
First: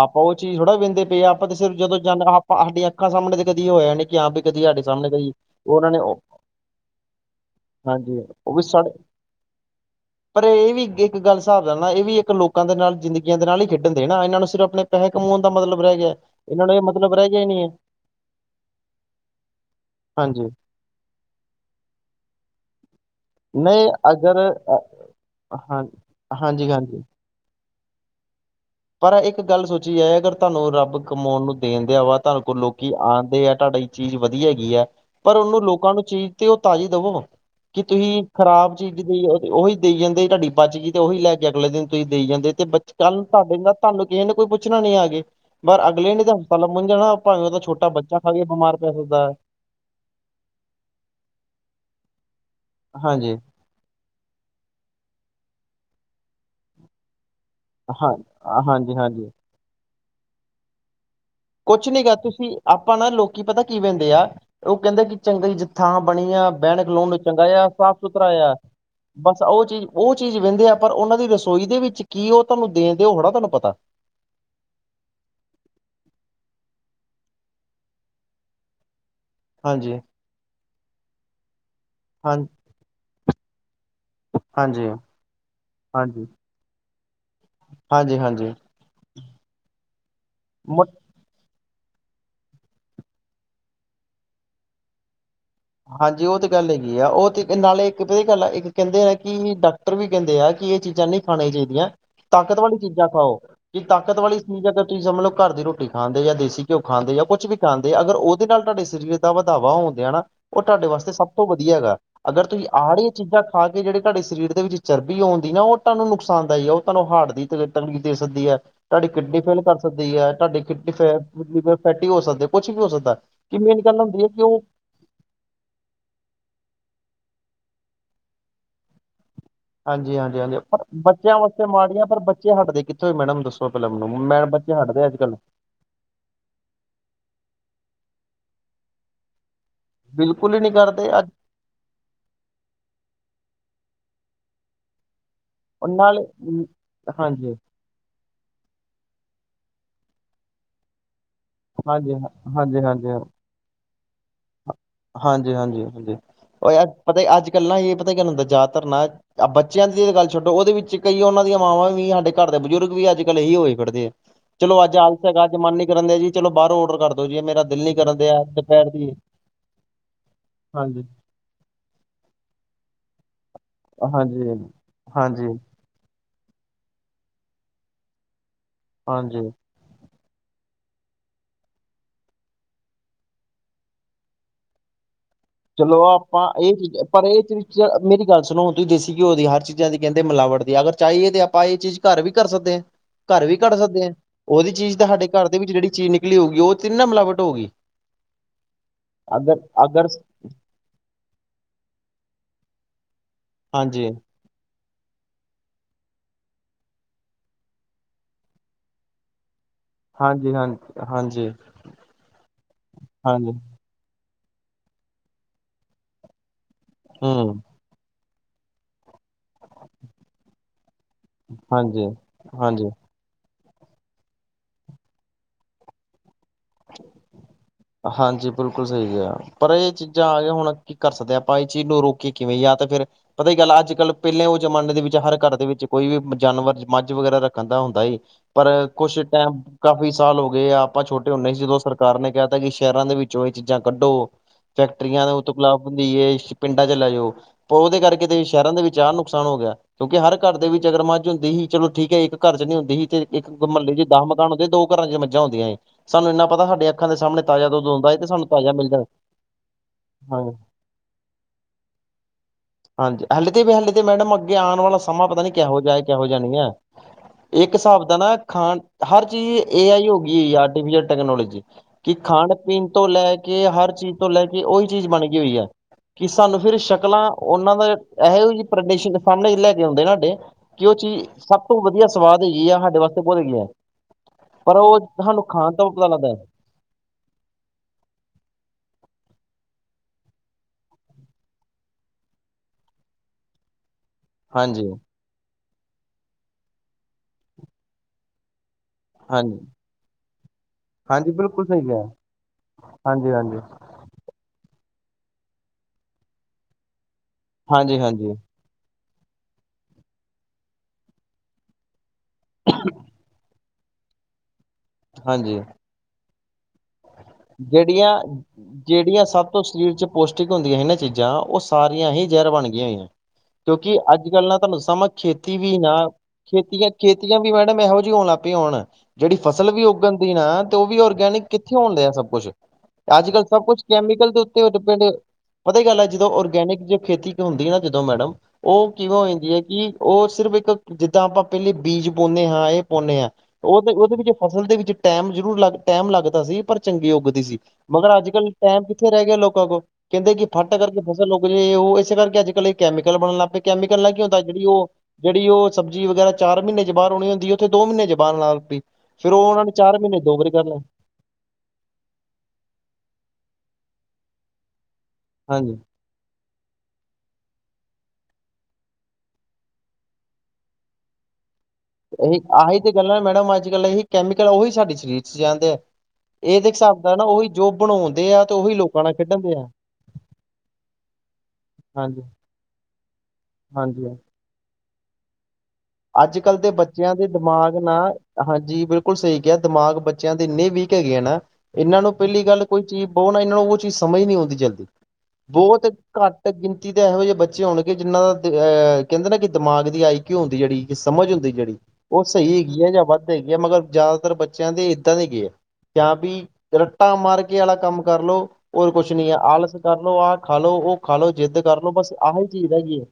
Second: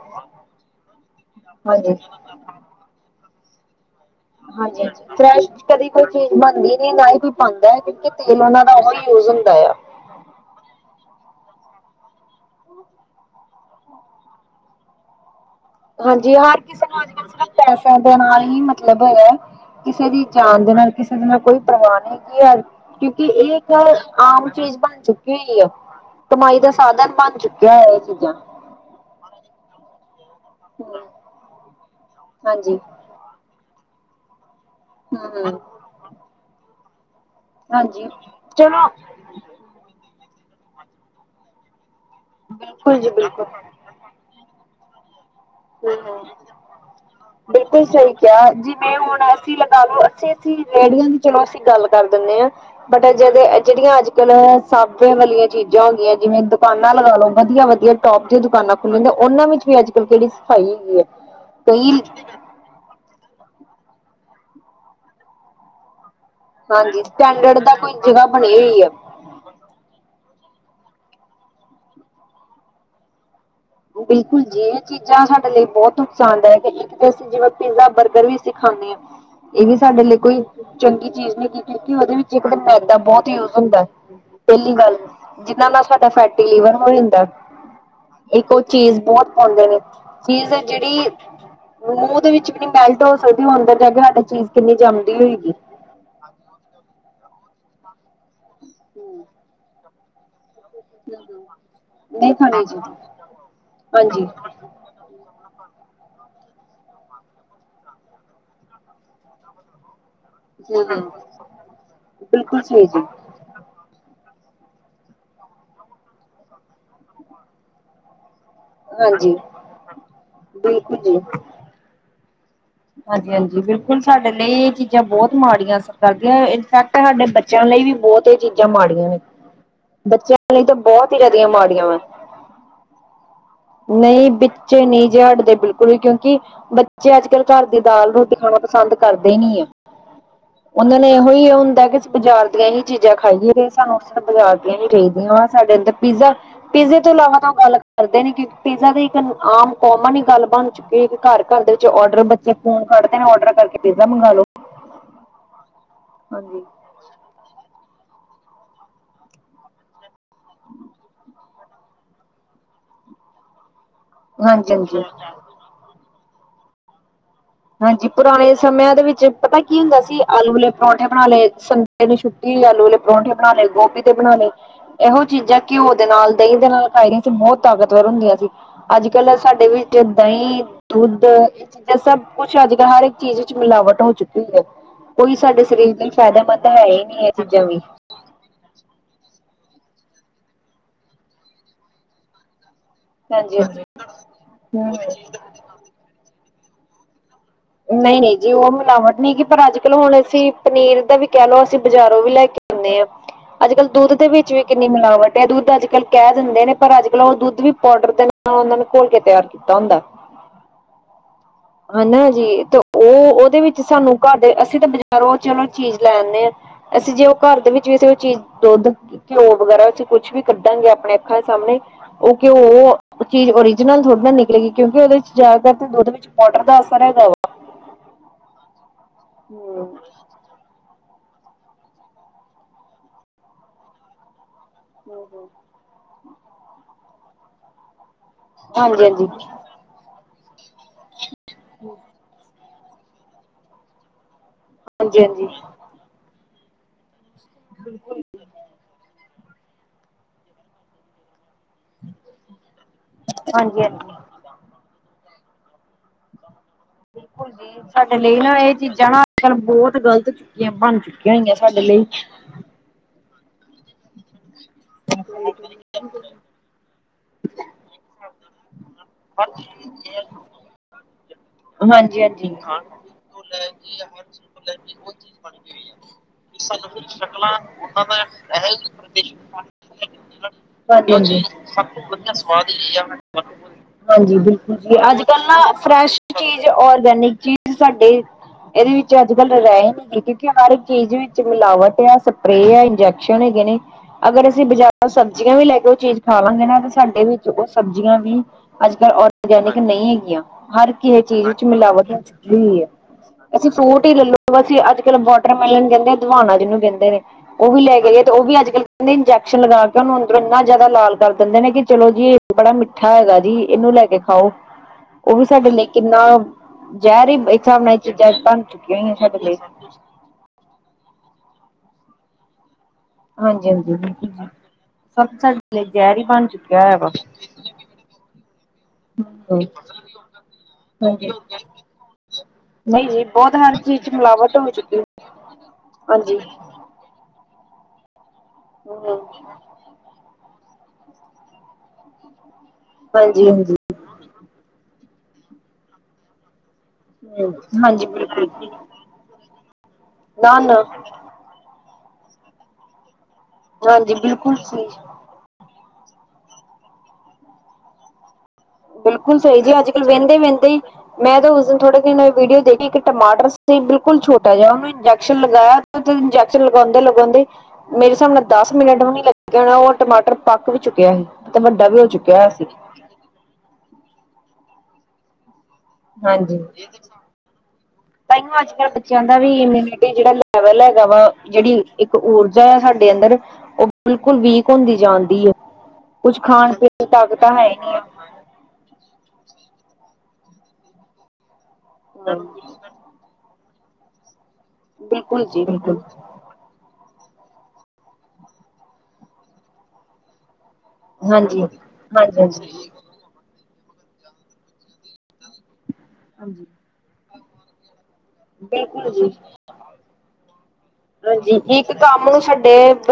[SPEAKER 2] ਆਪਾਂ ਉਹ ਚੀਜ਼ ਥੋੜ੍ਹਾ ਵਿੰਦੇ ਪਏ ਆ। ਆਪਾਂ ਤੇ ਸਿਰਫ
[SPEAKER 1] ਹਾਂਜੀ
[SPEAKER 2] ਜਦੋਂ ਜਾਂਨੇ ਆ। ਆਪਾਂ ਸਾਡੀਆਂ ਅੱਖਾਂ ਸਾਹਮਣੇ ਤੇ ਕਦੀ ਹੋਇਆ ਨੀ ਕਿ ਹਾਂ ਵੀ ਕਦੀ ਸਾਡੇ
[SPEAKER 1] ਹਾਂਜੀ ਹਾਂਜੀ
[SPEAKER 2] ਸਾਮਣੇ
[SPEAKER 1] ਫਰੈਸ਼ ਕਦੀ ਕੋਈ ਚੀਜ਼ ਬਨਦੀ ਨੀ। ਨਾ ਈ ਕੋਈ ਪਾੰਦਾ ਏ। ਕਿਉਂਕਿ
[SPEAKER 2] ਹਾਂਜੀ
[SPEAKER 1] ਤੇਲ
[SPEAKER 2] ਉਹ ਵੀ
[SPEAKER 1] ਉਹਨਾ ਦਾ
[SPEAKER 2] ਸਾਡੇ
[SPEAKER 1] ਉਹੀ ਯੂਜ ਹੁੰਦਾ ਆ
[SPEAKER 2] ਪਰ ਇਹ ਵੀ ਇੱਕ ਗੱਲ ਹਿਸਾਬ ਨਾਲ ਨਾ। ਇਹ ਵੀ ਇੱਕ ਲੋਕਾਂ ਦੇ ਨਾਲ ਜ਼ਿੰਦਗੀਆਂ ਦੇ ਨਾਲ ਹੀ ਖੇਡਣ ਦੇ ਨਾ ਇਹਨਾਂ ਨੂੰ ਸਿਰਫ ਆਪਣੇ ਪੈੇਹੇ ਕਮਾਉਣ ਦਾ ਮਤਲਬ ਰਹਿ ਗਿਆ
[SPEAKER 1] ਹਾਂਜੀ। ਹਰ
[SPEAKER 2] ਇਹਨਾਂ ਇਹ
[SPEAKER 1] ਕਿਸੇ ਨੂੰ ਅੱਜ
[SPEAKER 2] ਮਤਲਬ
[SPEAKER 1] ਕੱਲ
[SPEAKER 2] ਰਹਿ ਗਿਆ ਹੀ
[SPEAKER 1] ਸਿਰਫ
[SPEAKER 2] ਨਹੀਂ ਹੈ
[SPEAKER 1] ਪੈਸਿਆਂ ਦੇ ਨਾਲ ਹੀ ਮਤਲਬ ਹੈਗਾ ਕਿਸੇ ਦੀ
[SPEAKER 2] ਹਾਂਜੀ
[SPEAKER 1] ਜਾਨ ਦੇ ਨਾਲ ਕਿਸੇ ਦੇ ਨਾਲ ਕੋਈ ਪਰਵਾਹ ਨੀ ਹੈਗੀ ਐ। ਕਿਉਂਕਿ ਇਹ ਇੱਕ
[SPEAKER 2] ਨਹੀਂ ਅਗਰ
[SPEAKER 1] ਆਮ ਚੀਜ਼
[SPEAKER 2] ਅ,
[SPEAKER 1] ਬਣ ਚੁੱਕੀ ਹੋਈ ਆ।
[SPEAKER 2] ਹਾਂ
[SPEAKER 1] ਕਮਾਈ ਦਾ
[SPEAKER 2] ਹਾਂਜੀ ਹਾਂਜੀ
[SPEAKER 1] ਸਾਧਨ ਬਣ ਚੁੱਕ ਕਿਆ ਏ ਚੀਜ਼ਾਂ।
[SPEAKER 2] ਪਰ ਇੱਕ ਗੱਲ ਸੋਚੀ ਜਾਏ, ਅਗਰ ਤੁਹਾਨੂੰ ਰੱਬ
[SPEAKER 1] ਹੂੰ,
[SPEAKER 2] ਕਮਾਉਣ ਨੂੰ ਦੇਣ ਦਿਆਂ ਵਾ, ਤੁਹਾਨੂੰ ਕੋ
[SPEAKER 1] ਹਾਂਜੀ।
[SPEAKER 2] ਲੋਕੀ ਆਣ ਡੇ ਆ ਤੁਹਾਡੀ ਚੀਜ਼ ਵਧੀਆ ਹੈਗੀ ਐ, ਪਰ
[SPEAKER 1] ਹਮ
[SPEAKER 2] ਉਹਨੂੰ ਲੋਕਾਂ ਨੂੰ ਚੀਜ਼ ਤੇ ਓ ਤਾਜ਼ੀ ਦੇਵੋ। ਕਿ
[SPEAKER 1] ਹਾਂਜੀ
[SPEAKER 2] ਤੁਸੀਂ ਖ਼ਰਾਬ
[SPEAKER 1] ਚਲੋ
[SPEAKER 2] ਚੀਜ਼ ਦੇਈਂ ਜਾਓ। ਉਹੀ ਦੇਈ ਜਾਂਦੇ, ਤੁਹਾਡੀ ਬੱਚਗੀ ਤੇ ਉਹੀ ਲੈ ਕੇ ਅਗਲੇ ਦਿਨ ਤੁਸੀਂ ਦੇਈ ਜਾਂਦੇ, ਤੇ ਬੱਚ
[SPEAKER 1] ਬਿਲਕੁਲ ਜੀ
[SPEAKER 2] ਕੱਲ ਨੂੰ
[SPEAKER 1] ਬਿਲਕੁਲ
[SPEAKER 2] ਫ਼ਿਰ ਤੁਹਾਨੂੰ ਕਿਹ ਨੇ ਕੋਈ ਪੁੱਛਣਾ ਨੀ ਆ ਕੇ। ਪਰ
[SPEAKER 1] ਹਮ
[SPEAKER 2] ਅਗਲੇ
[SPEAKER 1] ਹਮ।
[SPEAKER 2] ਨੇ ਤਾਂ ਹਸਪਤਾਲ ਪੋਚ ਜਾਣਾਂ, ਭਾਵੇਂ ਉਹਦਾ ਛੋਟਾ ਬੱਚਾ ਖਾ ਕੇ ਬਿਮਾਰ ਪੈ ਸਕਦਾ ਐ।
[SPEAKER 1] ਤੁਸੀਂ ਲਗਾ ਲੋ ਅਸੀਂ-ਅਸੀਂ ਰੇਹੜੀਆਂ ਦੀ ਚਲੋ ਅਸੀਂ ਗੱਲ ਕਰ ਦਿੰਨੇ ਆ, ਬਟ ਐ
[SPEAKER 2] ਹਾਂਜੀ
[SPEAKER 1] ਜਿੜੇ ਜਿਹੜੀਆਂ ਅੱਜ ਕੱਲ ਸਬ ਵੇ ਵਾਲੀਆਂ ਚੀਜ਼ਾਂ ਹੋਗੀਆਂ, ਜਿਵੇਂ ਦੁਕਾਨਾਂ ਲਗਾਂ ਲੋ ਵਧੀਆ- ਵਧੀ ਜੇ
[SPEAKER 2] ਹਾਂ
[SPEAKER 1] ਟੋਪ ਦੀਆਂ ਦੁਕਾਨਾਂ
[SPEAKER 2] ਹਾਂਜੀ
[SPEAKER 1] ਖੁੱਲੀਆਂ।
[SPEAKER 2] ਹਾਂਜੀ
[SPEAKER 1] ਉਹਨਾਂ ਵਿੱਚ ਵੀ ਅੱਜ ਕੱਲ ਕਿਹੜੀ ਸਫਾਈ ਹੈਗੀ ਹੈ।
[SPEAKER 2] ਕੁੱਛ
[SPEAKER 1] ਕਈ
[SPEAKER 2] ਨੀ ਕਿਆ ਤੁਸੀਂ ਆਪਾਂ ਨਾ ਲੋਕੀ ਪਤਾ ਕੀ ਵਹਿੰਦੇ ਆ, ਉਹ ਕਹਿੰਦੇ ਕਿ ਚੰਗੀ ਜੀ ਥਾਂ ਬਣੀ ਆ ਬੈਹਿਣ
[SPEAKER 1] ਹਾਂਜੀ
[SPEAKER 2] ਖਲੋਣ ਨੂੰ ਚੰਗ਼ਾ
[SPEAKER 1] ਸਟੈਂਡਰਡ
[SPEAKER 2] ਜਾ,
[SPEAKER 1] ਦਾ ਕੋਈ
[SPEAKER 2] ਸਾਫ਼
[SPEAKER 1] ਜਗ੍ਹਾ
[SPEAKER 2] ਸੁਥਰਾ
[SPEAKER 1] ਬਣੀ
[SPEAKER 2] ਜਾ।
[SPEAKER 1] ਹੋਈ ਹੈ
[SPEAKER 2] ਬਸ ਉਹ ਚੀਜ਼, ਉਹ ਚੀਜ਼ ਵਹਿੰਦੇ ਆ। ਪਰ ਉਹਨਾਂ ਦੀ ਰਸੋਈ ਦੇ ਵਿੱਚ ਕੀ ਏ ਉਹ ਤੁਹਾਨੂੰ ਦੇਣ ਦੇ ਓ ਥੋੜਾਂ ਤੁਹਾਨੂੰ ਪਤਾਂ।
[SPEAKER 1] ਬਿਲਕੁਲ ਜੀਏ ਜੀ ਚੀਜ਼ਾਂ ਸਾਡੇ ਲਈ ਬਹੁਤ ਨੁਕਸਾਨਦਾਇਕ ਹੀ, ਤੇ ਅਸੀਂ ਜਿਵੇਂ ਪੀਜ਼ਾ ਬਰਗਰ ਵੀ ਅਸੀਂ ਖਾਦੇ ਆ। ਇਹ ਵੀ
[SPEAKER 2] ਹਾਂਜੀ
[SPEAKER 1] ਸਾਡੇ ਲਈ ਕੋਈ ਚੰਗੀ ਚੀਜ਼ ਨੀ ਗੀ, ਕਿਉਂਕਿ ਉਹਦੇ ਵਿੱਚ
[SPEAKER 2] ਹਾਂ
[SPEAKER 1] ਇੱਕ ਤਾ ਮੈਦਾ ਬਹੁਤ ਯੂਜ ਹੁੰਦਾ। ਪਹਿਲੀ
[SPEAKER 2] ਹਾਂਜੀ
[SPEAKER 1] ਗੱਲ, ਜਿਹਨਾਂ ਨਾਲ ਸਾਡਾ
[SPEAKER 2] ਹਾਂਜੀ
[SPEAKER 1] ਫੈਟੀ ਲੀਵਰ ਹੋ ਜਾਂਦਾ।
[SPEAKER 2] ਹਾਂਜੀ-
[SPEAKER 1] ਇੱਕ
[SPEAKER 2] ਹਾਂਜੀ।
[SPEAKER 1] ਉਹ ਚੀਜ਼ ਬਹੁਤ ਪਾਉਂਦੇ ਨੇ, ਚੀਜ਼ ਏ
[SPEAKER 2] ਮ
[SPEAKER 1] ਜਿਹੜੀ ਮੂੰਹ ਦੇ ਵਿੱਚ ਵੀ ਨੀ ਮੈਲਟ ਹੋ ਸਕਦੀ, ਓ ਅੰਦਰ ਜਾ ਕੇ ਸਾਡੀ ਚੀਜ਼ ਕਿੰਨੀ ਜੰਮਦੀ ਹੋਏਗੀ।
[SPEAKER 2] ਹਾਂਜੀ ਉਹ ਤੇ ਗੱਲ ਹੈਗੀ ਆ, ਉਹ ਤੇ ਨਾਲੇ ਇੱਕ ਪਤਾਂ ਕੀ ਗੱਲ ਆ ਇੱਕ ਕਹਿੰਦੇ ਆ ਕੀ, ਡਾਕਟਰ ਵੀ ਕਹਿੰਦੇ ਆ ਕੀ ਇਹ ਚੀਜ਼ਾਂ ਨਹੀਂ ਖਾਣੀਆਂ ਚਾਹੀਦੀਆਂ,
[SPEAKER 1] ਨਹੀਂ
[SPEAKER 2] ਤਾਕਤ
[SPEAKER 1] ਖਾਣੀ ਜੀ
[SPEAKER 2] ਵਾਲੀ ਚੀਜ਼ਾਂ ਖਾਓ। ਜੇ ਤਾਕਤ
[SPEAKER 1] ਹਾਂਜੀ
[SPEAKER 2] ਵਾਲੀ ਚੀਜ਼ਾਂ ਅਗ ਤੁਸੀਂ ਸਮਝ ਲੋ, ਘਰ ਦੀ ਰੋਟੀ ਖਾਂਣ ਦੇ ਜਾਂ ਦੇਸੀ ਘਿਓ ਖਾਂਣ ਦੇ ਜਾਂ ਕੁੱਛ ਵੀ ਖਾਂ ਦੇ ਆ, ਅਗਰ ਉਹਦੇ ਨਾਲ ਤੁਹਾਡੇ ਸਰੀਰ ਦਾ ਵਧਾਵਾ ਹੋਣ ਦਿਆਂ ਨਾ। ਉਹ
[SPEAKER 1] ਹੂੰ
[SPEAKER 2] ਤੁਹਾਡੇ
[SPEAKER 1] ਹੂੰ
[SPEAKER 2] ਵਾਸਤੇ ਸਭ ਤੋਂ ਵਧੀਆ ਹੈਗਾ, ਅਗਰ
[SPEAKER 1] ਬਿਲਕੁਲ
[SPEAKER 2] ਤੁਸੀਂ
[SPEAKER 1] ਸਹੀ
[SPEAKER 2] ਆਹ
[SPEAKER 1] ਜੀ
[SPEAKER 2] ਅੜੀਆਂ ਚੀਜ਼ਾਂ ਖਾ ਕੇ ਜਿਹੜੇ ਤੁਹਾਡੇ ਸਰੀਰ ਦੇ ਵਿੱਚ ਚਰਬੀ ਆਉਂਦੀ ਨਾ, ਉਹ ਤੁਹਾਨੂੰ ਨੁਕਸਾਨਦਾਈ ਆ ਉਹ ਤੁਹਾਨੂੰ ਹਾਰਟ ਦੀ ਤਕਲੀਫ‌ ਦੇ ਸਕਦੀ ਐ। ਤੁਹਾਡੀ
[SPEAKER 1] ਹਾਂਜੀ
[SPEAKER 2] ਕਿਡਨੀ ਫੇਲ ਕਰ ਸਕਦੀ ਐ, ਤੁਹਾਡੀ ਕਿਡਨੀ
[SPEAKER 1] ਬਿਲਕੁਲ
[SPEAKER 2] ਫ
[SPEAKER 1] ਜੀ
[SPEAKER 2] ਲੀਵਰ ਫੈਟੀ ਹੋ ਸਕਦੇ ਕੁਛ ਵੀ ਹੋ ਸਕਦਾ
[SPEAKER 1] ਹਾਂਜੀ-
[SPEAKER 2] ਕਿ
[SPEAKER 1] ਹਾਂਜੀ,
[SPEAKER 2] ਮੇਨ ਗੱਲ
[SPEAKER 1] ਬਿਲਕੁਲ
[SPEAKER 2] ਹੁੰਦੀ ਹੈ
[SPEAKER 1] ਸਾਡੇ
[SPEAKER 2] ਕਿ
[SPEAKER 1] ਲਈ
[SPEAKER 2] ਉਹ
[SPEAKER 1] ਏ ਚੀਜ਼ ਚੀਜ਼ਾਂ ਬਹੁਤ ਮਾੜੀਆਂ ਅਸਰ ਕਰਦੀਆਂ, ਇਨਫੈਕਟ ਹਾਡੇ ਬੱਚਿਆਂ ਲਈ ਵੀ ਬਹੁਤ ਇਹ ਚੀਜ਼ਾਂ ਮਾੜੀਆਂ ਨੇ।
[SPEAKER 2] ਹਾਂਜੀ-ਹਾਂਜੀ,
[SPEAKER 1] ਬੱਚਿਆਂ
[SPEAKER 2] ਹਾਂਜੀ
[SPEAKER 1] ਲਈ ਤਾਂ
[SPEAKER 2] ਪਰ
[SPEAKER 1] ਬਹੁਤ ਹੀ
[SPEAKER 2] ਬੱਚਿਆਂ
[SPEAKER 1] ਜ਼ਿਆਦੀਆਂ
[SPEAKER 2] ਵਾਸਤੇ
[SPEAKER 1] ਵਾ
[SPEAKER 2] ਮਾੜੀਆਂ ਪਰ ਬੱਚੇ ਹੱਟਦੇ ਕਿੱਥੋਂ ਮੈਡਮ ਦੱਸੋ। ਪਹਿਲਾਂ ਮੈਨੂੰ
[SPEAKER 1] ਨਹੀਂ,
[SPEAKER 2] ਮੈਂ ਬੱਚੇ
[SPEAKER 1] ਬੀਚੇ
[SPEAKER 2] ਹਟਦੇ
[SPEAKER 1] ਨੀਂ
[SPEAKER 2] ਅੱਜ
[SPEAKER 1] ਜੇ
[SPEAKER 2] ਕੱਲ੍ਹ
[SPEAKER 1] ਹੱਟਦੇ ਬਿਲ -ਕੁਲ ਵੀ ਕਿਉਂਕਿ ਬੱਚੇ ਅੱਜ ਕੱਲ ਘਰ ਦੀ ਦਾਲ- ਰੋਟੀ ਖਾਣਾਂ ਪਸੰਦ ਕਰਦੇ ਈ ਨੀ ਏ।
[SPEAKER 2] ਬਿਲਕੁਲ ਹੀ ਨਹੀਂ
[SPEAKER 1] ਉਹਨਾਂ
[SPEAKER 2] ਕਰਦੇ
[SPEAKER 1] ਨੇ
[SPEAKER 2] ਅੱਜ
[SPEAKER 1] ਇਹੋ ਹੀ ਹੁੰਦਾ ਕਿ ਸ ਬਾਜ਼ਾਰ ਦੀਆਂ ਹੀ ਚੀਜ਼ਾਂ ਖਾਈਆਂ ਤੇ ਸਾਨੂੰ ਸਭ ਬਾਜ਼ਾਰ ਦੀਆਂ ਹੀ ਚਾਹੀਦੀਆਂ ਆ। ਸਾਡੇ ਏਧਰ
[SPEAKER 2] ਨਾਲੇ
[SPEAKER 1] ਪੀਜ਼ਾ,
[SPEAKER 2] ਮ,
[SPEAKER 1] ਪੀਜ਼ੇ ਤੋਂ ਇਲਾਵਾ ਤਾਂ
[SPEAKER 2] ਹਾਂਜੀ
[SPEAKER 1] ਗੱਲ ਕਰਦੇ ਨੇ ਕਿਉਂਕਿ, ਪੀਜ਼ਾ ਦੀ ਇੱਕ ਆਮ ਕੋਮਨ ਹੀ ਗੱਲ ਬਣ ਚੁੱਕੀ ਏ, ਕਿ ਘਰ -ਘਰ ਦੇ ਵਿੱਚ
[SPEAKER 2] ਹਾਂਜੀ ਹਾਂਜੀ
[SPEAKER 1] ਔਡਰ ਜੇ
[SPEAKER 2] ਹਾਂਜੀ
[SPEAKER 1] ਫੋਨ ਕੱਢਦੇ ਨੇ ਔਡਰ ਕਰਕੇ ਪੀਜ਼ਾ ਮੰਗਾਲੋ।
[SPEAKER 2] ਹਾਂਜੀ- ਹਾਂਜੀ, ਹਾਂਜੀ‌‌ ਓ ਐ ਪਤਾ ਅੱਜ ਕੱਲ ਨਾ ਇਹ ਪਤਾ ਕੀ ਗੱਲ ਹੁੰਦਾ ਜ਼ਿਆਦਾਤਰ ਨਾ। ਬੱਚਿਆਂ ਦੀ ਗੱਲ ਛੱਡੋ ਉਹਦੇ ਵਿੱਚ ਕਈ ਉਹਨਾਂ ਦੀ ਮਾਵਾਂ ਵੀ ਹਾਡੇ ਘਰ ਦੇ ਬਜ਼ੁਰਗ ਵੀ ਅੱਜ ਕੱਲ ਇਹੀ ਹੋਏ ਖੜਦੇ ਆ। ਚਲੋ ਅੱਜ
[SPEAKER 1] ਹਾਂਜੀ-ਹਾਂਜੀ, ਹਾਂਜੀ
[SPEAKER 2] ਆਲਸ ਹੈਗਾ, ਅੱਜ ਮਨ ਨੀ ਕਰਨ ਦਿਆ ਜੀ ਚਲੋ ਬਾਹਰ ਔਡਰ ਕਰ ਦੋ ਜੀ ਮੇਰਾ। ਦਿਲ ਨੀ
[SPEAKER 1] ਹਾਂਜੀ
[SPEAKER 2] ਕਰਨ ਦਿਆ
[SPEAKER 1] ਪੁਰਾਣੇ
[SPEAKER 2] ਦੁਪਹਿਰ
[SPEAKER 1] ਸਮਿਆਂ ਦੇ
[SPEAKER 2] ਦੀ
[SPEAKER 1] ਵਿੱਚ ਪਤਾ ਕੀ ਹੁੰਦਾ ਸੀ। ਆਲੂ ਵਾਲੇ
[SPEAKER 2] ਹਾਂਜੀ
[SPEAKER 1] ਪਰੌਂਠੇ ਬਣਾ ਲੇ, ਸੰਡੇ ਨੂੰ ਛੁੱਟੀ ਆਲੂ ਵਾਲੇ ਪਰੌਂਠੇ ਬਣਾ ਲੇ, ਗੋਭੀ ਦੇ ਬਣਾ
[SPEAKER 2] ਹਾਂਜੀ
[SPEAKER 1] ਲੇ। ਇਹੋ
[SPEAKER 2] ਹਾਂਜੀ
[SPEAKER 1] ਚੀਜ਼ਾਂ ਘਿਓ ਦੇ ਨਾਲ ਦਹੀਂ ਦੇ ਨਾਲ ਖਾਈ ਦੀਆਂ ਸੀ ਤੇ ਬਹੁਤ ਤਾਕਤਵਰ ਹੁੰਦੀਆਂ ਸੀ। ਅੱਜ ਕੱਲ
[SPEAKER 2] ਹਾਂਜੀ
[SPEAKER 1] ਸਾਡੇ ਵਿ ਜੋ ਦਈਂ ਦੁੱਧ ਐ ਚੀਜ਼ਾਂ ਸਭ ਕੁਛ ਅੱਜ ਕੱਲ੍ਹ ਹਰ ਇੱਕ ਚੀਜ਼ ਵਿੱਚ ਮਿਲਾਵਟ ਹੋ ਚੁੱਕੀ ਐ ਕੋਈ ਸਾਡੇ ਸਰੀਰ
[SPEAKER 2] ਚਲੋ
[SPEAKER 1] ਲਈ
[SPEAKER 2] ਆਪਾਂ
[SPEAKER 1] ਫਾਇਦੇਮੰਦ
[SPEAKER 2] ਏ
[SPEAKER 1] ਹੈ
[SPEAKER 2] ਚੀਜ਼
[SPEAKER 1] ਹੀ
[SPEAKER 2] ਪਰ
[SPEAKER 1] ਨਹੀਂ ਇਹ
[SPEAKER 2] ਏ
[SPEAKER 1] ਚੀਜ਼ਾਂ ਵੀ
[SPEAKER 2] ਚੀਜ਼ ਮੇਰੀ ਗੱਲ ਸੁਣੋ। ਸੀਂ ਦੇਸੀ ਘਿਓ ਦੀ ਹਰ ਚੀਜ਼ਾਂ ਦੀ ਕੈਂਦੇ ਮਿਲਾਵਟ ਦੀ ਅਗਰ ਚਾਈਏ ਤੇ ਆਪਾਂ ਏ ਚੀਜ਼ ਘਰ ਵੀ ਕਰ ਸਕਦੇ ਆਂ। ਘਰ ਵੀ ਕੱਢ
[SPEAKER 1] ਹਾਂਜੀ-ਹਾਂਜੀ
[SPEAKER 2] ਸਕਦੇ ਆ ਉਦੀ ਚੀਜ਼
[SPEAKER 1] ਹੂੰ।
[SPEAKER 2] ਤਾਂ ਸਾਡੇ ਘਰ ਦੇ ਵਿੱਚ ਜੇੜੀ ਚੀਜ਼ ਨਿਕਲੀ ਹੋਊਗੀ ਓ ਤੇ ਨ ਨਾ ਮਿਲਾਵਟ ਹੋਏ ਗੀ।
[SPEAKER 1] ਨਈ-ਨਈ ਜੀ ਓ ਮਿਲਾਵਟ ਨਈ ਹੈਗੀ ਗ ਪਰ ਅੱਜ ਕੱਲ
[SPEAKER 2] ਅਗਰ
[SPEAKER 1] ਹੁਣ ਅਸੀਂ ਪਨੀਰ ਦਾ ਵੀ ਕੈ ਲਓ ਅਸੀਂ ਬਜ਼ਾਰੋਂ ਵੀ ਲੈ ਕੇ ਹੁਣੇ ਆ ਅੱਜ ਕੱਲ੍ਹ
[SPEAKER 2] ਹਾਂਜੀ
[SPEAKER 1] ਦੁੱਧ ਦੇ ਵਿੱਚ ਵੀ ਕਿੰਨੀ ਮਿਲਾ ਐ ਦੁੱਧ ਅੱਜ ਕੱਲ੍ਹ ਕੈ ਦਿੰਦੇ ਨੇ ਪਰ ਅੱਜ ਕੱਲ੍ਹ ਓ ਦੁੱਧ ਵੀ ਪਾਊਡਰ ਦੇ ਨਾਲ ਉਨਾਂ ਨੂੰ ਘੋਲ ਕੇ ਤਿਆਰ ਕੀਤਾ ਹੁੰਦਾ।
[SPEAKER 2] ਹਾਂਜੀ-ਹਾਂਜੀ-ਹਾਂਜੀ।
[SPEAKER 1] ਹਨਾ ਜੀ ਤੇ ਓ ਉਦੇ ਵਿੱਚ ਤੇ ਸਾਨੂੰ ਘਰ ਦੇ ਅਸੀਂ ਤਾਂ ਬਜ਼ਾਰੋਂ ਚਲੋ ਚੀਜ਼ ਲੈ ਆਣੇ ਆਂ ਅਸੀਂ ਜੇ ਓ ਘਰ
[SPEAKER 2] ਹੂੰ
[SPEAKER 1] ਦੇ ਵੀ ਜੇ ਓ ਚੀਜ਼ ਦੁੱਧ ਘਿਓ ਵਗੈਰਾ ਅਸੀ ਕੁੱਛ ਵੀ ਕੱਢਾਂਗੇ ਆਪਣੇ ਅੱਖਾਂ ਸਾਹਮਣੇ
[SPEAKER 2] ਹਾਂਜੀ
[SPEAKER 1] ਓ
[SPEAKER 2] ਹਾਂਜੀ
[SPEAKER 1] ਘਿਉ ਓ ਚੀਜ਼ ਓਰੀਜਨਲ ਥੋੜ੍ਹੀ ਨਾਲ ਨਿਕਲੇਗੀ ਕਿਉਂਕਿ ਉਦੇ ਵਿੱਚ ਜਾਦਾਕਰ ਦੁੱਧ ਵਿੱਚ ਪੋਡਰ ਦਾ ਅਸਰ ਹੈਗਾ ਵਾ।
[SPEAKER 2] ਹਾਂਜੀ ਬਿਲਕੁਲ ਸਈ ਐ ਪਰ
[SPEAKER 1] ਹਮ
[SPEAKER 2] ਏ
[SPEAKER 1] ਹਮ
[SPEAKER 2] ਚੀਜ਼ਾਂ ਆ ਗਿਆ ਹੁਣ ਕੀ ਕਰ ਸਕਦੇ ਆਂ ਆਪਾਂ ਏ ਚੀਜ਼ ਨੂੰ ਰੋਕ ਕੇ ਕਿਵੇਂ ਆ ਫਿਰ ਪਤਾ ਈ ਗੱਲ ਅੱਜ ਕੱਲ੍ਹ ਪੈਲੇ ਓ ਜ਼ਮਾਨੇ ਦੇ ਵਿੱਚ ਹਰ
[SPEAKER 1] ਹਮ
[SPEAKER 2] ਘਰ ਦੇ ਵਿੱਚ ਕੋਈ ਵੀ ਜਾਨਵਰ ਮੱਝ ਵਗੈਰਾ ਰੱਖਣ ਦਾ ਹੁੰਦਾ ਹੀ। ਪਰ
[SPEAKER 1] ਹਾਂਜੀ
[SPEAKER 2] ਕੁਛ
[SPEAKER 1] ਹਾਂਜੀ
[SPEAKER 2] ਟੈਮ ਕਾਫੀ ਸਾਲ ਹੋ ਗਏ ਆ ਆਪਾਂ ਛੋਟੇ ਹੁੰਣੇ ਸੀ ਜਦੋਂ ਸਰਕਾਰ ਨੇ ਕੈ ਕਿ ਸ਼ਹਿਰਾਂ ਦੇ ਵਿੱਚੋਂ ਏ ਚੀਜ਼ਾਂ ਕੱਢੋ
[SPEAKER 1] ਹਾਂਜੀ
[SPEAKER 2] ਫੈਕਟਰੀਆਂ ਉ
[SPEAKER 1] ਹਾਂਜੀ
[SPEAKER 2] ਤਪ ਲਾਉ। ਹੁੰਦੀ ਏ ਪਿੰਡਾਂ 'ਚ ਲੈ ਜਾਓ ਪਰ ਉਦੇ ਕਰਕੇ ਤੇ ਸ਼ਹਿਰਾਂ ਦੇ ਵਿੱਚ ਆ ਨੂੰ ਨੁਕਸਾਨ ਹੋ ਗਿਆ ਕਿਉਂਕਿ ਹਰ ਘਰ ਦੇ ਵਿੱਚ ਅਗਰ ਮੱਝ ਹੁੰਦੀ ਹੀ ਚਲੋ ਠੀਕ ਏ ਇੱਕ ਘਰ 'ਚ ਨੀ ਹੁੰਦੀ ਹੀ। ਇੱਕ
[SPEAKER 1] ਹਾਂਜੀ
[SPEAKER 2] ਮਹੱਲੇ
[SPEAKER 1] ਹਾਂਜੀ
[SPEAKER 2] ਵਿੱਚ ਦਸ ਮਕਾਨ ਹੁੰਦੇ ਦੋ ਘਰਾਂ 'ਚ ਮੱਝਾਂ ਹੁੰਦੀਆਂ ਹੀ ਸਾਨੂੰ ਇੰਨਾ ਪਤਾ ਸਾਡੇ ਅੱਖਾਂ ਦੇ ਸਾਹਮਣੇ
[SPEAKER 1] ਬਿਲਕੁਲ
[SPEAKER 2] ਤਾਜ਼ਾ ਦੁੱਧ
[SPEAKER 1] ਜੀ
[SPEAKER 2] ਹੁੰਦਾ ਹੈ
[SPEAKER 1] ਸਾਡੇ
[SPEAKER 2] ਤੇ
[SPEAKER 1] ਲਈ
[SPEAKER 2] ਸਾਨੂੰ
[SPEAKER 1] ਨਾ ਏ
[SPEAKER 2] ਤਾਜ਼ਾ ਮਿਲਦਾ
[SPEAKER 1] ਚੀਜ਼ਾਂ ਨਾ ਅੱਜ ਕੱਲ੍ਹ ਬੋਤ ਗਲਤ
[SPEAKER 2] ਹਾਂ
[SPEAKER 1] ਚੁੱਕੀਆਂ ਬਣ ਚੁੱਕੀਆਂ ਹੋਈਆਂ ਸਾਡੇ ਲਈ
[SPEAKER 2] ਹਾਂਜੀ ਹਲੇ ਤੇ ਵੀ ਹੇ ਤੇ ਮੈਡਮ ਅੱਗੇ ਆਣ ਵਾਲਾ ਸਮਾਂ ਪਤਾ ਨੀ ਕਿਹੋ ਜਿਹਾ ਹੈ ਕਿਹੋ ਜਿਹਾ ਨਈ ਹੈ। ਇੱਕ ਹਿਸਾਬ ਦਾ ਨਾ ਖਾਣ ਹਰ ਚੀਜ਼ ਏ ਆਈ ਹੋ ਗਈ ਹੋਈ। ਟੈਕਨੋਲੋਜੀ ਕਿ
[SPEAKER 1] ਹਾਂਜੀ
[SPEAKER 2] ਖਾਣ
[SPEAKER 1] ਹਾਂਜੀ
[SPEAKER 2] ਪੀਣ ਤੋਂ ਲੈ ਕੇ ਹਰ ਚੀਜ਼ ਤੋਂ ਲੈ ਕੇ ਉਹੀ ਚੀਜ਼ ਬਣ ਗਈ ਹੋਈ ਆ। ਕਿ ਸਾਨੂੰ ਫਿਰ ਸ਼ਕਲਾਂ ਉਨਾਂ ਦਾ ਇਹੋ ਜਿਹੀ ਪ੍ਰਡਸ਼ਨ ਸਾਹਮਣੇ ਲੈ ਕੇ ਆਦੇ ਹਾਡੇ ਕਿ ਓ ਚੀਜ਼ ਸਭ ਤੋਂ ਵਧੀਆ ਸਵਾਦ ਹੈਗੀ ਆ ਸਾਡੇ ਵਾਸਤੇ ਬਹੁਤ ਹੈਗੀ ਆ
[SPEAKER 1] ਹਾਂਜੀ ਬਿਲਕੁਲ
[SPEAKER 2] ਪਰ
[SPEAKER 1] ਜੀ
[SPEAKER 2] ਉਹ
[SPEAKER 1] ਅੱਜ ਕਲ
[SPEAKER 2] ਸਾਨੂੰ
[SPEAKER 1] ਨਾ
[SPEAKER 2] ਖਾਣ ਤੋਂ ਪਤਾ
[SPEAKER 1] ਫਰੈਸ਼
[SPEAKER 2] ਲੱਗਦਾ
[SPEAKER 1] ਚੀਜ ਤੇ ਔਰਗੈਨਿਕ ਚੀਜ਼ ਸਾਡੇ ਇਦੇ ਵਿੱਚ ਅੱਜ ਕੱਲ ਰੈ ਨੀ ਗੇ ਕਿਉਂਕਿ ਹਰ ਇੱਕ ਚੀਜ਼ ਵਿੱਚ ਮਿਲਾਵਟ ਆ ਸਪਰੇ ਆ ਇੰਜੈਕ ਚਲੇ ਗਏ ਨੇ। ਅਗਰ ਅਸੀਂ
[SPEAKER 2] ਹਾਂਜੀ
[SPEAKER 1] ਬਾਜ਼ਾਰ ਸਬਜ਼ੀਆਂ ਵੀ ਲੈ ਕੇ ਓ ਚੀਜ਼ ਖਾਵਾਂਗੇ ਨਾ ਤੇ ਸਾਡੇ ਵਿੱਚ ਓ ਸਬਜ਼ੀਆਂ ਵੀ ਅੱਜ ਕੱਲ੍ਹ
[SPEAKER 2] ਹਾਂਜੀ
[SPEAKER 1] ਔਰਗੈਨਿਕ ਨਈ ਹੈਗੀਆਂ। ਹਰ ਕਿਸੇ
[SPEAKER 2] ਹਾਂਜੀ
[SPEAKER 1] ਚੀਜ਼ ਵਿੱਚ
[SPEAKER 2] ਬਿਲਕੁਲ ਸਹੀ ਕਿਹਾ
[SPEAKER 1] ਮਿਲਾਵਟ ਕੀਤੀ ਐ
[SPEAKER 2] ਹਾਂਜੀ ਹਾਂਜੀ
[SPEAKER 1] ਅਸੀ ਸੂਟ ਈ ਲੱਲੋ। ਅਸੀਂ ਅੱਜ ਕੱਲ ਵਾਟਰਮੈਲਨ ਕੈਂਦੇ ਆ ਦਵਾਣਾ ਜਿਨੂੰ ਕੈਂਦੇ ਨੇ ਓ ਵੀ ਲੈ
[SPEAKER 2] ਹਾਂਜੀ
[SPEAKER 1] ਆਈਏ ਤੇ
[SPEAKER 2] ਹਾਂਜੀ
[SPEAKER 1] ਓ ਵੀ ਅੱਜ ਕੱਲ ਨਈ ਇੰਜੈਕਸ਼ਨ ਲਗਾ ਕੇ ਉਨੂੰ ਅੰਦਰੋ ਇੰਨਾ ਜਾਦਾ ਲਾਲ ਕਰ ਦਿੰਦੇ ਨੇ ਕਿ ਚਲੋ ਜੀ ਏ ਬੜਾ ਮਿੱਠਾ ਹੈਗਾ ਜੀ। ਇਨੂੰ ਲੈ ਕੇ ਖਾਓ ਓ ਵੀ
[SPEAKER 2] ਹਾਂਜੀ
[SPEAKER 1] ਸਾਡੇ ਲਈ ਕਿੰਨਾ ਜੈਰ ਈ ਇੱਕ ਹਿਸਾਬ ਨਾਲ
[SPEAKER 2] ਜਿਹੜੀਆਂ
[SPEAKER 1] ਚੀਜਾਂ ਬਣ ਚੁਕੀਆ ਹੋਈਆਂ ਨੇ ਸਾਡੇ ਲਈ
[SPEAKER 2] ਪੋਸ਼ਟਿਕ ਹੁੰਦੀਆਂ ਸੀ ਨਾ ਚੀਜ਼ਾਂ ਓ ਸਾਰੀਆਂ ਹੀ ਜੈਰ ਬਣ ਗਈਆਂ ਹੋਈਆਂ।
[SPEAKER 1] ਹਾਂਜੀ ਹਾਂਜੀ
[SPEAKER 2] ਕਿਉਂਕਿ
[SPEAKER 1] ਬਿਲਕੁਲ
[SPEAKER 2] ਅੱਜ
[SPEAKER 1] ਜੀ
[SPEAKER 2] ਕੱਲ ਨਾ ਤੁਹਾਨੂੰ ਦੱਸਾਂ
[SPEAKER 1] ਸਭ
[SPEAKER 2] ਛੇਤੀ
[SPEAKER 1] ਸਾਡੇ
[SPEAKER 2] ਵੀ
[SPEAKER 1] ਲਈ
[SPEAKER 2] ਨਾ
[SPEAKER 1] ਜ਼ਹਿਰ ਹੀ ਬਣ ਚੁੱਕਿਆ
[SPEAKER 2] ਛੇਤੀਆਂ
[SPEAKER 1] ਹੈ ਵਾ
[SPEAKER 2] ਚੇਤੀਆਂ ਵੀ ਮੈਡਮ ਇਹੋ ਜਿਹੀ ਹੋਣ ਲੱ ਪੀ ਹੁਣ ਜੇੜੀ ਫਸਲ ਵੀ ਉੱਗਣ ਦੀ ਨਾ ਤੇ ਓ ਵੀ
[SPEAKER 1] ਹਾਂਜੀ
[SPEAKER 2] ਔਰਗੈਨਿਕ ਕਿੱਥੇ ਹੋਣ ਦਿਆ ਸਭ ਕੁਛ
[SPEAKER 1] ਨਹੀਂ ਜੀ
[SPEAKER 2] ਅੱਜ ਕੱਲ
[SPEAKER 1] ਬਹੁਤ
[SPEAKER 2] ਸਭ
[SPEAKER 1] ਹਰ
[SPEAKER 2] ਕੁਛ
[SPEAKER 1] ਚੀਜ਼ ਚ
[SPEAKER 2] ਕੈਮੀਕਲ ਦੇ
[SPEAKER 1] ਮਿਲਾਵਟ
[SPEAKER 2] ਉੱਤੇ
[SPEAKER 1] ਹੋ ਚੁੱਕੀ
[SPEAKER 2] ਡਿਪੈਂਡ ਪਤਾ ਹੀ ਗੱਲ ਐ ਜਦੋਂ
[SPEAKER 1] ਹਾਂਜੀ
[SPEAKER 2] ਔਰਗ ਨਈ ਖੇਤੀ ਕਿਉ ਹੁੰਦੀ ਏ ਨਾ ਜਦੋਂ ਮੈਡਮ ਓ ਕਿਵੇਂ ਹੋ
[SPEAKER 1] ਹਾਂਜੀ
[SPEAKER 2] ਐਂਦੀ ਏ ਕੀ ਉਹ ਸਿਰਫ ਇੱਕ ਜਿੱਦਾਂ ਆਪਾਂ ਪਹਿਲੇ ਬੀਜ ਪਾਉਣੇ ਹਾਂ, ਇਹ ਪਾਉਣੇ ਆ
[SPEAKER 1] ਹਾਂਜੀ
[SPEAKER 2] ਉਹ ਉਹਦੇ ਵਿੱਚ ਫ਼ਸਲ ਦੇ ਵਿੱਚ ਟੈਮ ਜ਼ਰੂਰ ਲੱਗ ਟੈਮ ਲੱਗਦਾ ਸੀ ਪਰ ਚੰਗੀ ਉੱਗਦੀ ਸੀ,
[SPEAKER 1] ਹਾਂਜੀ
[SPEAKER 2] ਮਗਰ ਅੱਜ ਕੱਲ੍ਹ
[SPEAKER 1] ਬਿਲਕੁਲ
[SPEAKER 2] ਟੈਮ ਕਿੱਥੇ ਰਹਿ ਗਿਆ ਲੋਕਾਂ ਕੋਲ, ਕਹਿੰਦੇ ਕਿ
[SPEAKER 1] ਨਾ
[SPEAKER 2] ਫੱਟ
[SPEAKER 1] ਨਾ
[SPEAKER 2] ਕਰਕੇ ਫ਼ਸਲ ਉੱਗ ਜੇ, ਉਹ ਇਸੇ ਕਰਕੇ ਅੱਜ ਕੱਲ੍ਹ ਇਹ ਕੈਮੀਕਲ ਬਣ ਲੱਗ ਪਏ। ਕੈਮੀਕਲ ਨਾਲ
[SPEAKER 1] ਹਾਂਜੀ
[SPEAKER 2] ਕੀ ਹੁੰਦਾ
[SPEAKER 1] ਬਿਲਕੁਲ
[SPEAKER 2] ਜਿਹੜੀ
[SPEAKER 1] ਸਹੀ
[SPEAKER 2] ਉਹ ਜਿਹੜੀ ਉਹ ਸਬਜ਼ੀ ਵਗੈਰਾ ਚਾਰ ਮਹੀਨੇ ਚ ਬਾਹਰ ਆਉਣੀ ਹੁੰਦੀ ਉਥੇ ਦੋ ਮਹੀਨੇ ਚ ਬਾਹਰ ਨਾਲ ਪਈ ਫਿਰ
[SPEAKER 1] ਬਿਲਕੁਲ
[SPEAKER 2] ਉਹ
[SPEAKER 1] ਸਹੀ
[SPEAKER 2] ਉਹਨਾਂ ਨੇ
[SPEAKER 1] ਜੀ, ਅੱਜ
[SPEAKER 2] ਚਾਰ
[SPEAKER 1] ਕੱਲ੍ਹ
[SPEAKER 2] ਮਹੀਨੇ
[SPEAKER 1] ਵਹਿੰਦੇ
[SPEAKER 2] ਦੋ ਵਾਰੀ ਕਰ
[SPEAKER 1] ਵਹਿੰਦੇ
[SPEAKER 2] ਲੈ
[SPEAKER 1] ਹੀ ਮੈਂ ਤਾਂ ਉਸ ਦਿਨ ਥੋੜੇ ਦਿਨ ਵੀਡੀਓ ਦੇਖੀ, ਇੱਕ ਟਮਾਟਰ ਸੀ ਬਿਲਕੁਲ ਛੋਟਾ ਜਿਹਾ ਉਹਨੂੰ ਇੰਜੈਕਸ਼ਨ
[SPEAKER 2] ਹਾਂਜੀ
[SPEAKER 1] ਲਗਾਇਆ ਉਹਦੇ ਚ ਇੰਜੈਕਸ਼ਨ ਲਗਾਉਂਦੇ ਲਗਾਉਂਦੇ ਮੇਰੇ ਹਿਸਾਬ ਨਾਲ ਦਸ ਮਿੰਟ ਵੀ ਨੀ ਲੱਗੇ ਹੋਣੇ, ਉਹ ਟਮਾਟਰ ਪੱਕ ਵੀ ਚੁੱਕਿਆ ਸੀ। ਤੇ ਵੱਡਾ ਵੀ ਹੋ
[SPEAKER 2] ਇਹੀ
[SPEAKER 1] ਚੁੱਕਿਆ ਸੀ
[SPEAKER 2] ਐਹੀ ਤੇ ਗੱਲਾਂ ਮੈਡਮ ਅੱਜ ਕੱਲ੍ਹ ਇਹੀ ਕੈਮੀਕਲ ਉਹੀ ਸਾਡੇ ਸਰੀਰ ਚ ਜਾਂਦੇ ਆ।
[SPEAKER 1] ਹਾਂਜੀ
[SPEAKER 2] ਇਹਦੇ ਹਿਸਾਬ ਦਾ ਨਾ ਉਹੀ ਜੋ ਬਣਾਉਂਦੇ ਆ ਤੇ
[SPEAKER 1] ਤਾਂਹੀਓ ਅੱਜ
[SPEAKER 2] ਉਹੀ
[SPEAKER 1] ਕੱਲ੍ਹ
[SPEAKER 2] ਲੋਕਾਂ ਨਾਲ
[SPEAKER 1] ਬੱਚਿਆਂ ਦਾ
[SPEAKER 2] ਖੇਡਣ
[SPEAKER 1] ਵੀ
[SPEAKER 2] ਦੇ ਆ।
[SPEAKER 1] ਇਮਿਊਨਿਟੀ ਜਿਹੜਾ ਲੈਵਲ ਹੈਗਾ ਵਾ, ਜਿਹੜੀ ਇੱਕ
[SPEAKER 2] ਹਾਂਜੀ
[SPEAKER 1] ਊਰਜਾ ਆ ਸਾਡੇ ਅੰਦਰ ਉਹ
[SPEAKER 2] ਹਾਂਜੀ।
[SPEAKER 1] ਬਿਲਕੁਲ ਵੀਕ ਹੁੰਦੀ ਜਾਣ ਡਹੀ ਐ, ਕੁੱਝ
[SPEAKER 2] ਅੱਜ ਕੱਲ੍ਹ ਦੇ
[SPEAKER 1] ਖਾਣ ਪੀਣ
[SPEAKER 2] ਬੱਚਿਆਂ ਦੇ
[SPEAKER 1] ਤਾਕਤਾਂ ਹੈ
[SPEAKER 2] ਦਿਮਾਗ ਨਾ
[SPEAKER 1] ਨੀ ਆ।
[SPEAKER 2] ਹਾਂਜੀ ਬਿਲਕੁਲ ਸਹੀ ਕਿਹਾ ਦਿਮਾਗ ਬੱਚਿਆਂ ਦੇ ਇੰਨੇ ਵੀਕ ਹੈਗੇ ਆ ਨਾ, ਇਹਨਾਂ ਨੂੰ ਪਹਿਲੀ ਗੱਲ ਕੋਈ ਚੀਜ਼ ਕਹੋ ਨਾ, ਇਹਨਾਂ ਨੂੰ ਉਹ ਚੀਜ਼ ਸਮਝ ਨਹੀਂ ਆਉਂਦੀ ਜਲਦੀ,
[SPEAKER 1] ਬਿਲਕੁਲ ਜੀ
[SPEAKER 2] ਬਹੁਤ
[SPEAKER 1] ਬਿਲਕੁਲ
[SPEAKER 2] ਘੱਟ ਗਿਣਤੀ ਤੇ ਇਹੋ ਜਿਹੇ ਬੱਚੇ ਹੋਣਗੇ ਜਿਹਨਾਂ ਦਾ ਅਹ ਕਹਿੰਦੇ ਨਾ ਕਿ ਦਿਮਾਗ ਦੀ ਆਈ ਕਿਉ ਹੁੰਦੀ ਜਿਹੜੀ ਸਮਝ ਹੁੰਦੀ
[SPEAKER 1] ਹਾਂਜੀ,
[SPEAKER 2] ਜਿਹੜੀ,
[SPEAKER 1] ਹਾਂਜੀ,
[SPEAKER 2] ਉਹ ਸਹੀ ਹੈਗੀ
[SPEAKER 1] ਹਾਂਜੀ,
[SPEAKER 2] ਆ ਜਾਂ ਵੱਧ ਹੈਗੀ ਆ, ਮਗਰ ਜ਼ਿਆਦਾਤਰ ਬੱਚਿਆਂ ਦੇ ਇੱਦਾਂ ਦੇ ਹੈਗੇ ਆ। ਜਾਂ ਵੀ
[SPEAKER 1] ਹਾਂਜੀ
[SPEAKER 2] ਰੱਟਾ ਮਾਰ ਕੇ ਆਲਾ ਕੰਮ ਕਰਲੋ, ਹੋਰ
[SPEAKER 1] ਬਿਲਕੁਲ
[SPEAKER 2] ਕੁਛ ਨੀ
[SPEAKER 1] ਜੀ।
[SPEAKER 2] ਆ ਆਲਸ ਕਰਲੋ ਆਹ ਖਾਲ ਲੋ, ਉਹ ਖਾ ਲੋ, ਜਿੱਦ ਕਰ ਲੋ, ਬਸ ਆਹੀ ਚੀਜ਼ ਰਹਿ ਗਈ ਐ।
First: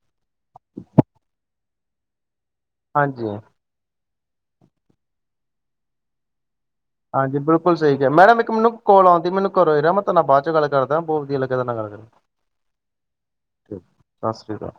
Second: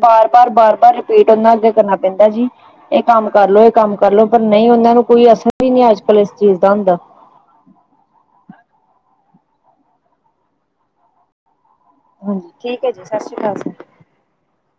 [SPEAKER 1] ਬਾਰ ਬਾਰ ਬਾਰ ਬਾਰ ਰਿਪੀਟ ਉਹਨਾਂ ਅੱਗੇ ਕਰਨਾ ਪੈਂਦਾ ਜੀ, ਇਹ ਕੰਮ
[SPEAKER 2] ਹਾਂਜੀ
[SPEAKER 1] ਕਰਲੋ, ਇਹ ਕੰਮ ਕਰਲੋ, ਪਰ ਨਹੀਂ ਉਹਨਾਂ ਨੂੰ ਕੋਈ ਅਸਰ ਵੀ ਨਹੀਂ ਅੱਜ ਕੱਲ ਇਸ ਚੀਜ਼ ਦਾ ਹੁੰਦਾ।
[SPEAKER 2] ਹਾਂਜੀ ਬਿਲਕੁਲ ਸਹੀ ਕਿਹਾ, ਮੈਡਮ ਇੱਕ ਮੈਨੂੰ ਕੋਲ ਆਉਣ ਡਹੀ ਮੈਨੂੰ ਘਰੋਂ, ਮੈਂ ਤੁਹਾਡੇ ਨਾਲ ਬਾਦ ਚ ਗੱਲ ਕਰਦਾ ਬਹੁਤ ਵਧੀਆ ਲੱਗਾ ਤੁਹਾਡੇ ਨਾਲ ਗੱਲ ਕਰਕੇ।
[SPEAKER 1] ਹਾਂਜੀ ਠੀਕ ਐ ਜੀ, ਸਸ ਸੀ ਅਕਾਲ ਜੀ।
[SPEAKER 2] ਸਸ ਸੀ ਕਾਲ।